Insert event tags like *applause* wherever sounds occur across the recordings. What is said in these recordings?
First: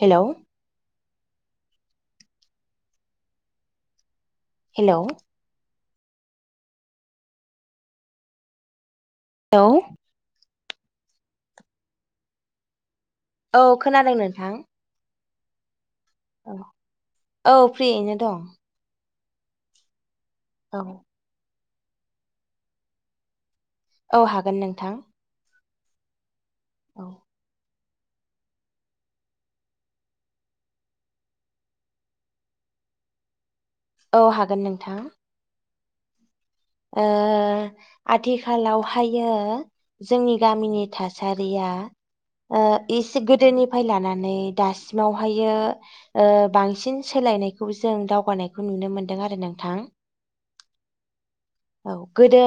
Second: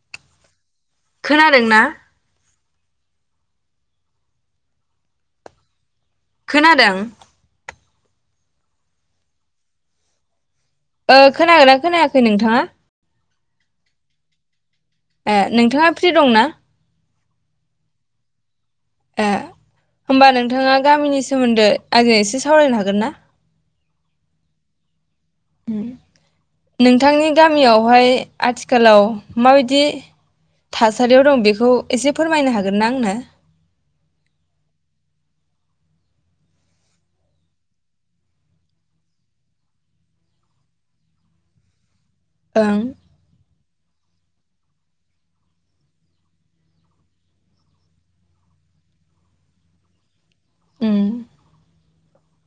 Hello खोनादों ना? Hello. खोनादों? लौ। ओ खोनागोना खोनायाखै नोंथाङा? औ खोनादों नोंथां। ए नोंथाङा फ्रि दंना? औ औ फ्रियैनो दं ए होमबा नोंथाङा औ गामिनि सोमोन्दो आंजो एसे सावरायनो हागोन ना औ हागोन नोंथां उम औ नोंथांनि गामियाव बेवहाय आथिखालाव माबायदि थासारियाव दं बेखौ एसे फोरमायनो हागोन ना आंनो औ हागोन नोंथां ओ आथिखालावहायो जोंनि गामिनि थासारिया ओ ओं इसे गोदोनि फाय लानानै दासिमावहायो ओ बांसिन सोलायनायखौ जों दावगानायखौ नुनो मोनदों आरो नोंथां उम औ गोदो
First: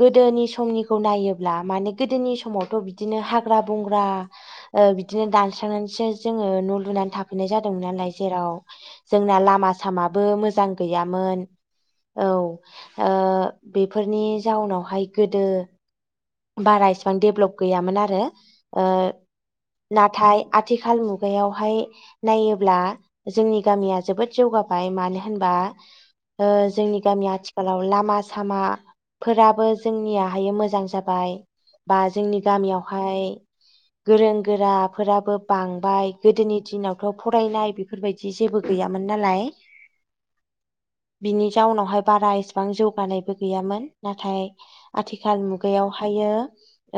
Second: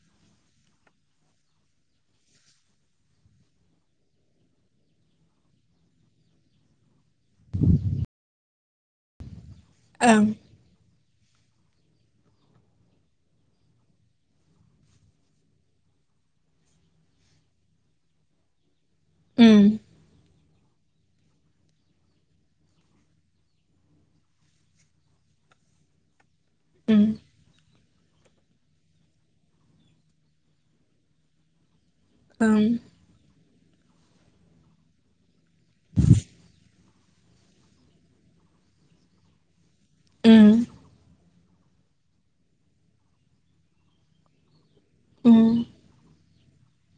गोदोनि समनिखौ नायोब्ला माने गोदोनि समावथ' बिदिनो हाग्रा बंग्रा ओ बिदिनो दानस्रांनानैसो जोङो न' लुनानै थाफैनाय जादोंमोन नालाय जेराव जोंना लाम मा ओं सामाबो मोजां गैया मोन औ ओ बेफोरनि जाउनावहाय गोदो बारा इसिबां डेभ्लप गैयामोन आरो ओ उम नाथाय आथिखाल मुगायावहाय नायोब्ला जोंनि गामिया जोबोद जौगाबाय मानो होनबा ओ जोंनि उम गामिया आथिखाल लाव लामा सामाफोराबो जोंनियाहार मोजां जा बाय बा जोंनि ओं गामियावहाय गोरों गोराफोराबो बांबाय गोदोनि दिनावथ' फरायनाय बेफोरबायदि जेबो गैयामोन नालाय उम बिनि जाउनावहाय बारा इसिबां जौगानायबो गैयामोन नाथाय उम आथिखाल मु गायावहायो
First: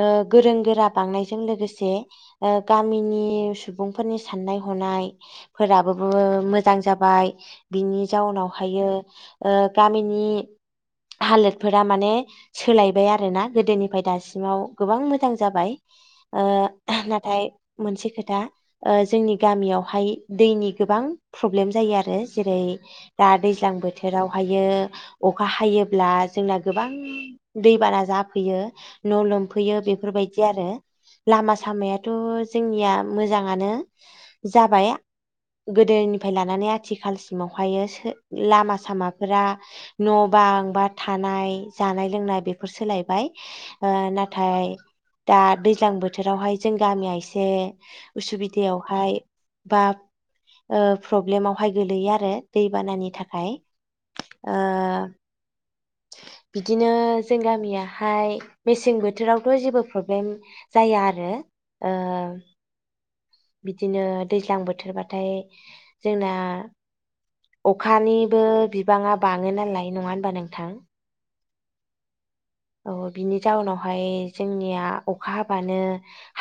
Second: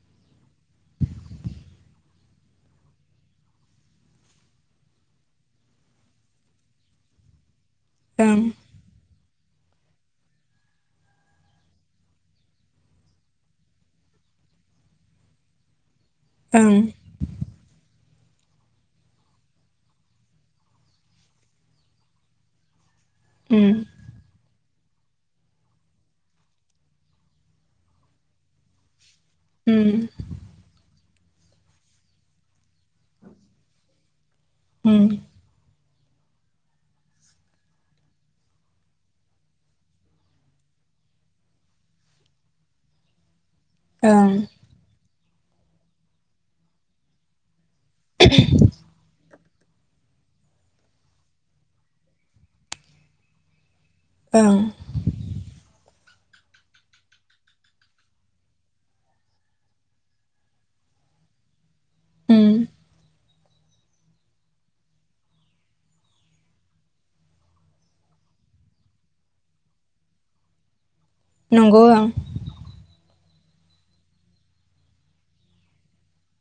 ओ गोरों गोरा बांनायजों लोगोसे ओ गामिनि सुबुंफोरनि साननाय हनायफोराबो मोजां जाबाय बिनि ओं जाउनावहायो ओ गामिनि हालोदफोरा माने सोलायबाय आरो ना गोदोनिफ्राय दासिमाव गोबां मोजां जाबाय ओ ओं नाथाय मोनसे खोथ दा ओ जोंनि गामियावहाय दैनि गोबां प्रब्लेम जायो आरो जेरै- दा दैज्लां उम बोथोरावहायो अखा हायोब्ला जोंना गोबां दैबाना जा फैयो न' लोमफैयो उम बेफोरबायदि आरो लामा सामायाथ' जोंनिया मोजाङानो जाबाय उम गोदोनिफ्राय लानानै आथिखालसिमाव हायो लामा सामाफोरा न' बां बा थानाय जानाय लोंनाय बेफोर सोलाय बाय। ओ ओं नाथाय दा दैज्लां बोथोरावहाय जों गामिया एसे उसुबिदायावहाय बा ओ प्रब्लेमावहाय गोलैयो आरो दैबानानि थाखाय। ओं ओ बिदिनो जों गामिया हाय मेसें बोथोरावथ' जेबो प्रब्लेम जाया आरो ओ उम बिदिनो दैज्लां बोथोरबाथाय जोंना अखानिबो बिबाङा बाङो नालाय नङा होनबा नोंथां? नंगौ ओं। औ बिनि जाउनावहाय जोंनिया अखा हाबानो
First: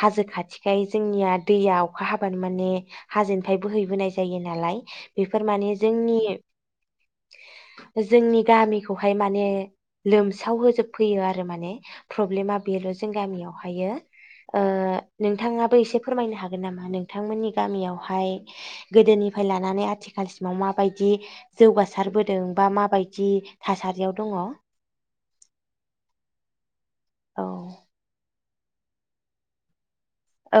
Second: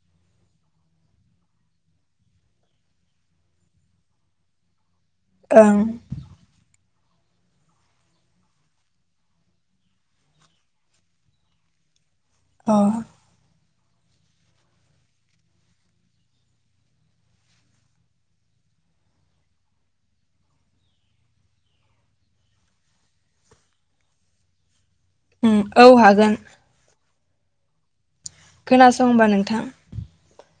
हाजो खाथिखाय जोंनिया दैया अखा हाबानो माने हाजोनिफ्राय बोहैबोनाय जायो नालाय बेफोर माने ओं जोंनि जोंनि गामिखौहाय माने लोमसाव होजोब फैयो आरो माने प्रब्लेमा अ बेल' जों गामियावहा हायो। ओ नोंथाङाबो एसे फोरमायनो हागोन नामा नोंथांमोननि गामियावहाय गोदोनिफ्राय लानानै आथिखालसिमाव माबायदि जौगासारबोदों बा माबायदि थासारियाव दङ। उम औ हागोन। औ। खोनासं होनबा नोंथां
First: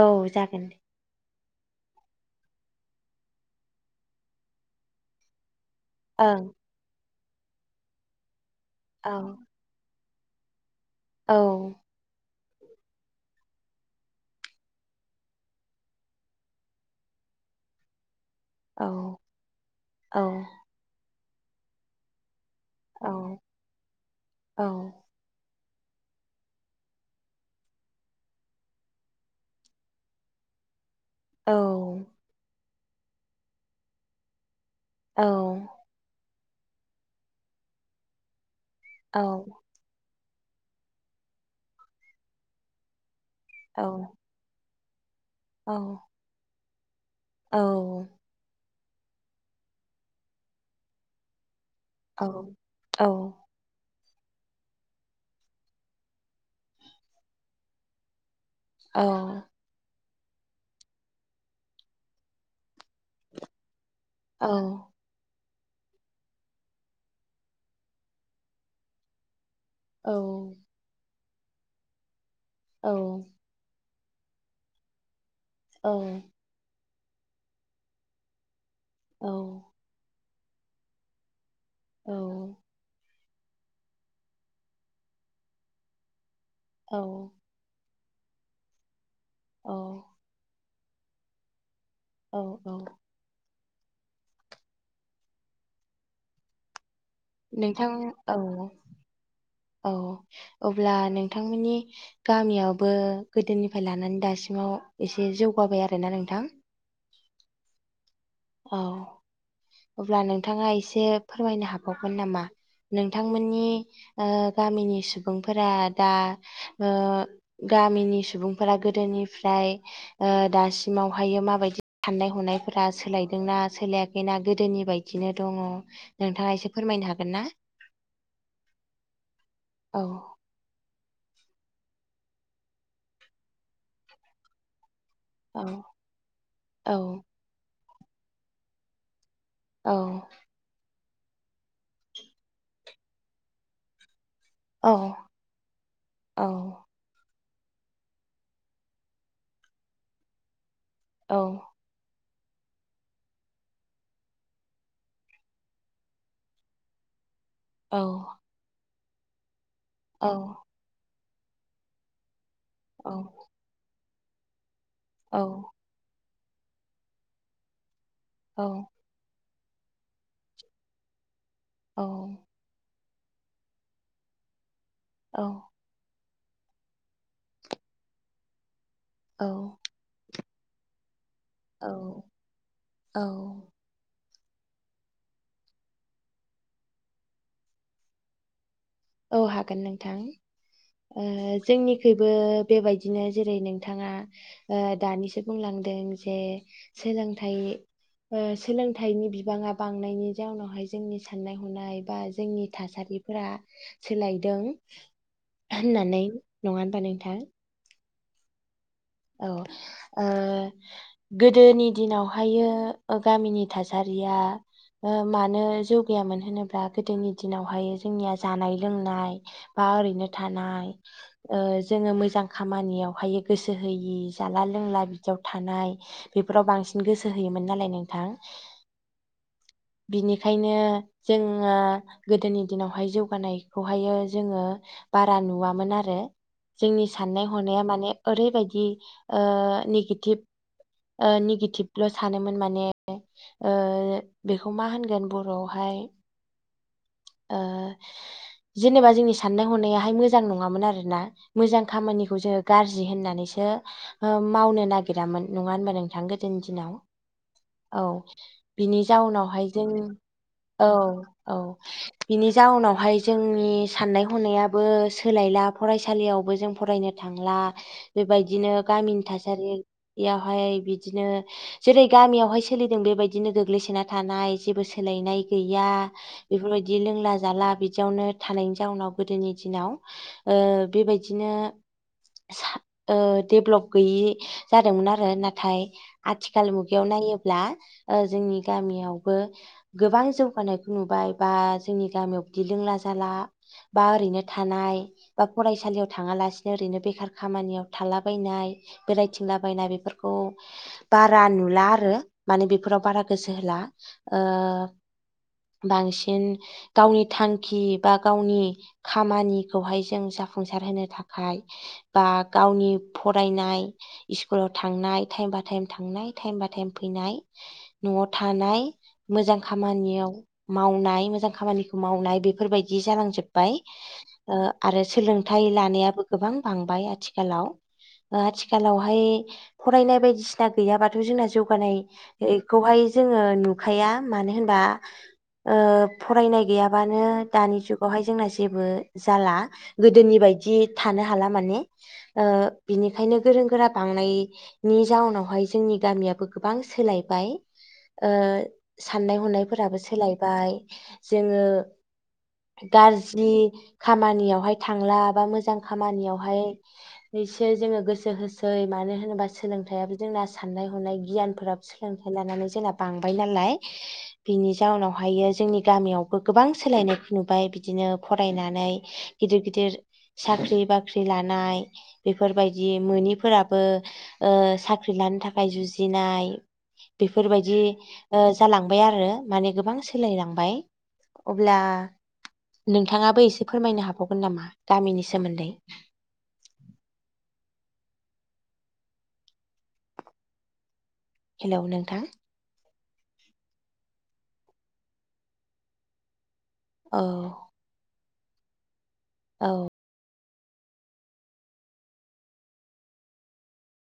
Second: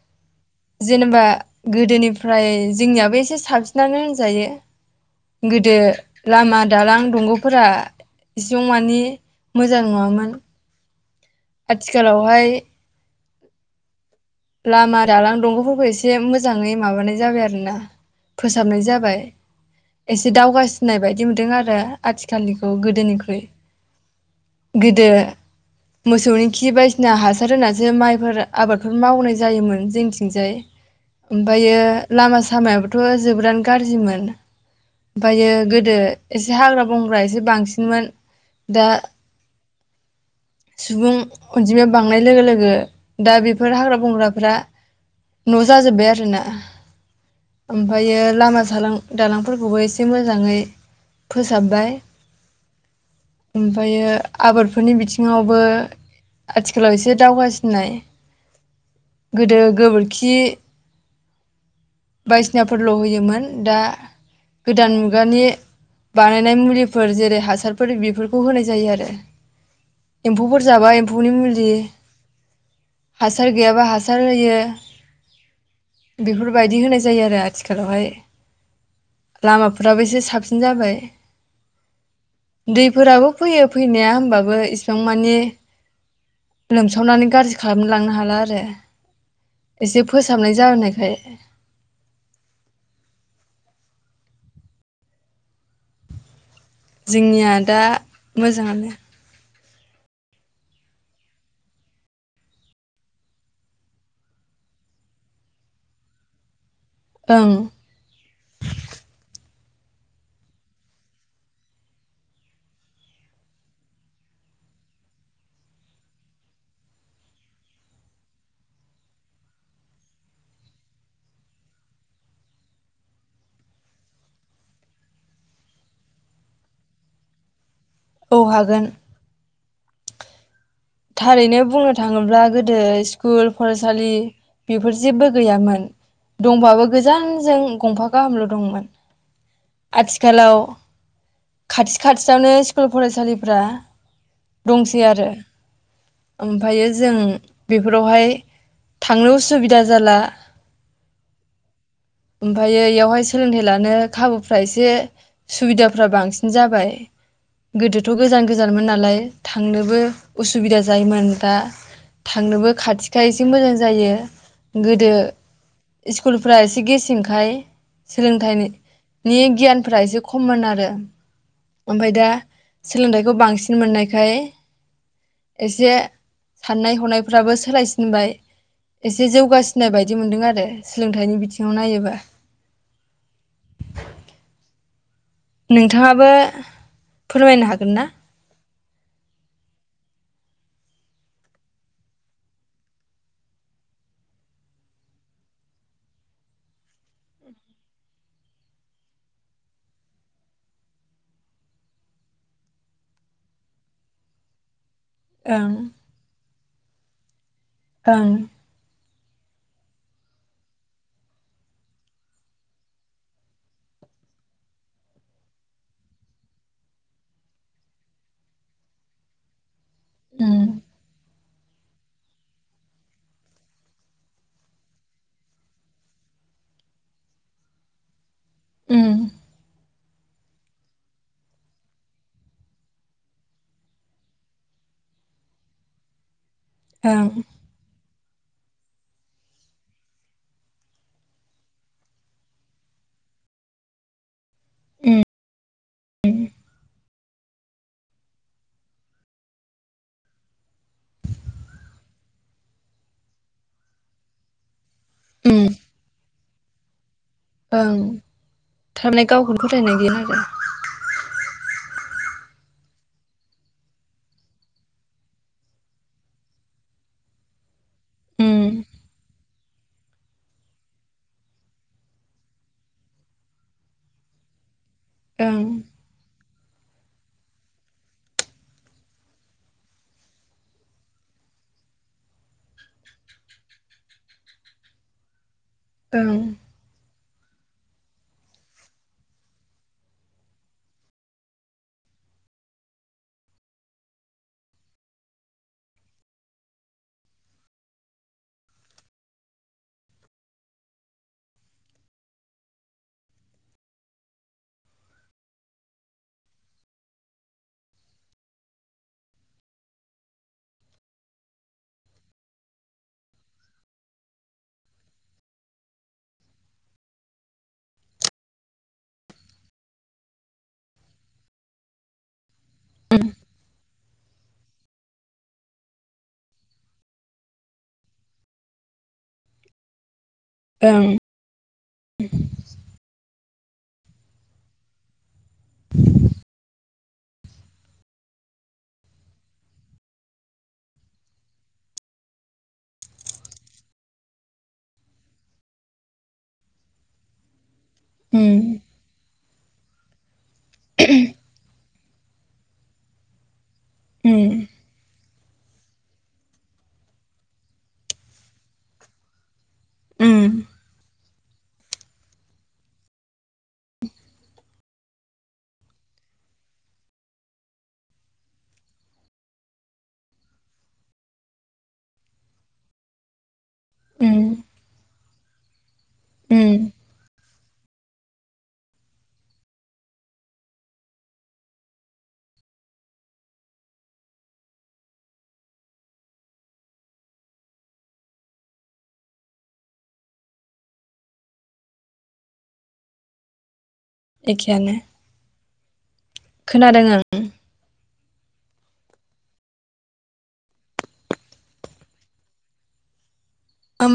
औ जा जेनेबा गोदोनिफ्राय जोंनियाबो एसे साबसिनानो होनजायो गो दो ओं लामा दालां दंग' फोरा इसेयाव माने औ मोजां नङामोन औ आथिखालावहाय लामा दालां दंग'फोरखौ एसे मोजाङै माबानाय जाबाय आरो ना फोसाबनाय औ जाबाय। औ एसे दावगासिननाय बाय दि मोनदों आरो आथिखालनिखौ खौ औ गोदोनिख्रुइ औ गोदो मोसौनि खि बायदिसिना हासार होनानैसो माइफोर आबाद मावनाय जायोमोन जोंथिंजाय औ ओमफ्रायो लामा सामाया थ' जोबोरानो गाज्रिमोन। औ ओमफायो गोदो एसे हाग्रा बंग्रा एसे बांसिनमोन दा औ सुबुं अनजिमाया बांनाय लोगो लोगो दा बेफोर औ हाग्रा बंग्राफोरा न' जाजोब्बाय आरो ना। औ ओमफायो लामा दालां दालांफोरखौबो एसे मोजाङै फो फोसाबबाय औ औ ओमफायो आबादफोरनि बिथिङावबो आथिखालाव एसे दावगासिननाय औ गोदो गोबोर खि बायदिसिनाफोरल' होयोमोन दा औ गोदान मुगानि बानायनाय मुलिफोर जेरै हासारफोर बेफोरखौ होनाय जायो आरो। औ एम्फौफोर जाबा एम म्फुनि मुलि औ हासार गैयाबा हा हासार होयो औ बेफोरबायदि होनाय जायो आरो आथिखालावहाय। औ लामाफोराबो एसे साब सिन जाबाय। दै फोराबो फैयो फैनाया होनबाबो इसिबां मानि औ लोमसावनानै गाज्रि खालाम लांनो हाला आरो एसे फोसाबनाय जानाय *unintelligible* औ औ जोंनिया दा नोंथां औ मोजांङानो औ, अब्ला नोंथांमोननि गामियावबो गोदोनिफाय लानानै दासिमाव एसे जौगाबाय आरोना नोंथां? ओं औ अब्ला नोंथाङा एसे फोरमायनो हाबावगोन नामा नोंथांमोननि ओ गामिनि सुबुंफोरा दा ओ‌ गामिनि सुबुंफोरा गोदोनिफ्राय ओ दासिमावहाय ओ माबायदि साननाय हनायफोरा सोलाय दोंना सोलायाखैना गोदोनि बायदिनो दङ नोंथाङा एसे फोरमायनो हागोन ना? औ हागोन। औ थारैनो बुंनो थाङोब्ला गोदो स्कुल फरायसालि बेफोर जेबबो औ गैयामोन दंबाबो औ गोजानजों गंफा गाहामल' दंमोन। औ आथिखालाव खाथि खाथियावनो स्कुल फरायसालिफ्रा औ दंसैआरो औ ओमफायो जों ओम बेफोरावहाय थांनो उसुबिदा जाला औ ओमफायो इयावहाय सोलोंथायाइ लानो खाबुफ्रा एसे सुबिदाफ्रा बांसिन जाबाय औ गोदोथ' गोजान गोजानमोन नालाय थांनोबो औ असुबिदा जायोमोन दा थांनोबो औ खाथिखा एसे मोजां जायो गोदो औ स्कुलफ्रा एसे गेसेंखाय सोलोंथाइनि औ नि गियानफोरा एसे खममोन आरो औ ओमफाय दा सोलोंथाइखौ बांसिन मोननायखाय औ एसे साननाय हनायफ्राबो सोलायसिनबाय एसे जौगासिनाय बायदि मोनदों आरो सोलोंथाइनि बिथ औ औ नोंथाङाबो फोरमायनो हागोन ना? औ हागोन नोंथां ओ जोंनिखैबो बेबायदिनो जेरै नोंथाङा दानिसो ओ बुंलांदों जे सोलोंथाइ ऐ सोलोंथाइनि बिबाङा बांनायनि जाउनावहाय जोंनि साननाय हनाय बा जोंनि थासारिफोरा सोलायदों ओं होननानैै नङा होनबा नोंथां ओं औ ओ गोदोनि दिनावहायो गामिनि थासारिया ओ मानो जौगायामोन होनोब्ला गोदोनि दिनावहाय जोंनिया जानाय लोंनाय बा ओरैनो उम थानाय ओ जोङो मोजां खामानियावहाय गोसो गोसो होयि जाला लोंला बिदियाव थानाय बेफोराव बांसिन गोसो होयोमोन नालाय नोंथां। उम। बिनिखायनो जोङा गोदोनि दिनावहाय जौगानायखौहायो जोङो बारा नुवामोन आरो। जोंनि ओं साननाय हनाया माने ओरैबायदि ओ निगेटिभ ओ निगेटिभल' सानोमोन माने ओ बेखौ मा उम होनगोन बर'आवहाय ओ जेनेबा जोंनि साननाय हनायाहाय मोजां नङामोन आरोना मोजां खामानिखौ जोङो गाज्रि जि होननानैसो ओ मावनो ना गिरामोन नङा होनबा नोंथां गोदोनि दि दिनाव। ओं औ बिनि थारमाने गावखौनो जाउनावहाय जों फोथायनाय गैया आरो औ औ बिनि जाउनावहाय जोंनि साननाय हनायाबो सोलायला फरायसालियावबो जों फरायनो थांला। उम बेबायदिनो गामिनि थासारियावहाय बिदिनो जेरै गामियावहाय सोलिदों बेबायदिनो गोग्लैसोना थानाय जेबो सो सोलायनाय गैया ओं बेफोरबायदि लोंला जाला बिदियावनो थानायनि जाउनाव गोदोनि दिनाव ओ बेबायदिनो सा ओ देभ्लप गैयि जादोंमोन आरो ना थाय ओं आथिखाल मु बेयाव नायोब्ला ओ जोंनि गामियावबो गोबां जौगानायखौ नुबाय बा जोंनि गामियाव बिदि लोंला जाला बा ओरैनो थानाय बा फरायसालियाव थाङालासिनो ओरैनो बेखार खामानियाव थालाबायनाय बेरायथिंला बायनाय बेफोरखौ बारा नुला आरो माने बेफोराव बारा गोसो होला ओ बांसिन गावनि थांखि बा गावनि खामानिखौहाय जों जाफुंसार होनो थाखाय बा गावनि फरायनाय इस्कुलाव थांनाय टाइम बा टाइम थांनाय टाइम बा टाइम फैनाय न'आव थानाय मोजां खामानियाव मावनाय मोजां खामानिखौ मावनाय बे फोरबायदि उम जालांजोब्बाय। ओ आरो सोलोंथाइ लानायाबो गोबां बां बाय आथिखालाव ओ आथिखालावहाय फरायनाय बायदि सिना ओं गैयाबाथ' जोंना जौगानायखौहाय जोङो नुखाया मानो होनबा ओ फरायनाय गैयाब बानो दानि जुगावहाय जोंना जेबो जाला गोदोनि बायदि थानो हाला माने। ओ बिनिखायनो गोरों गोरा बांनायनि जाउनावहाय जोंनि गामियाबो गोबां सोलायबाय। ओ उम साननाय हनाय फोराबो सोलाय बाय जोङो गारज्रि उम खामानियावहाय थांलाब बा मोजां खामानियावहाय हैसो जोङो गोसो होसै मानो होनोबा सोलोंथाइयाबो उम जोंना साननाय हनाय गियानफ्राबो सोलोंथाइ लानानै जोंना बांबाय नालाय बिनि जाउनावहायो जोंनि गामियावबो गोबां सोलायनायखौ नुबाय बिदिनो फरायनानै गिदिर गिदिर साख्रि बाख्रि लानाय बेफोरबायदि मोनिफोरा बो उम ओ साख्रि लानो था खाय जुजि नाय उम बेफो फोरबायदि ओ जालांबाय आरो माने गोबां सोलायलांबाय अब्ला नोंथाङाबो एसे फोरमायनो हाबावगोन नामा गामिनि सोमोन्दै। हेलौ, नोंथां। एखेयानो। खोनादों आं। औ औ आं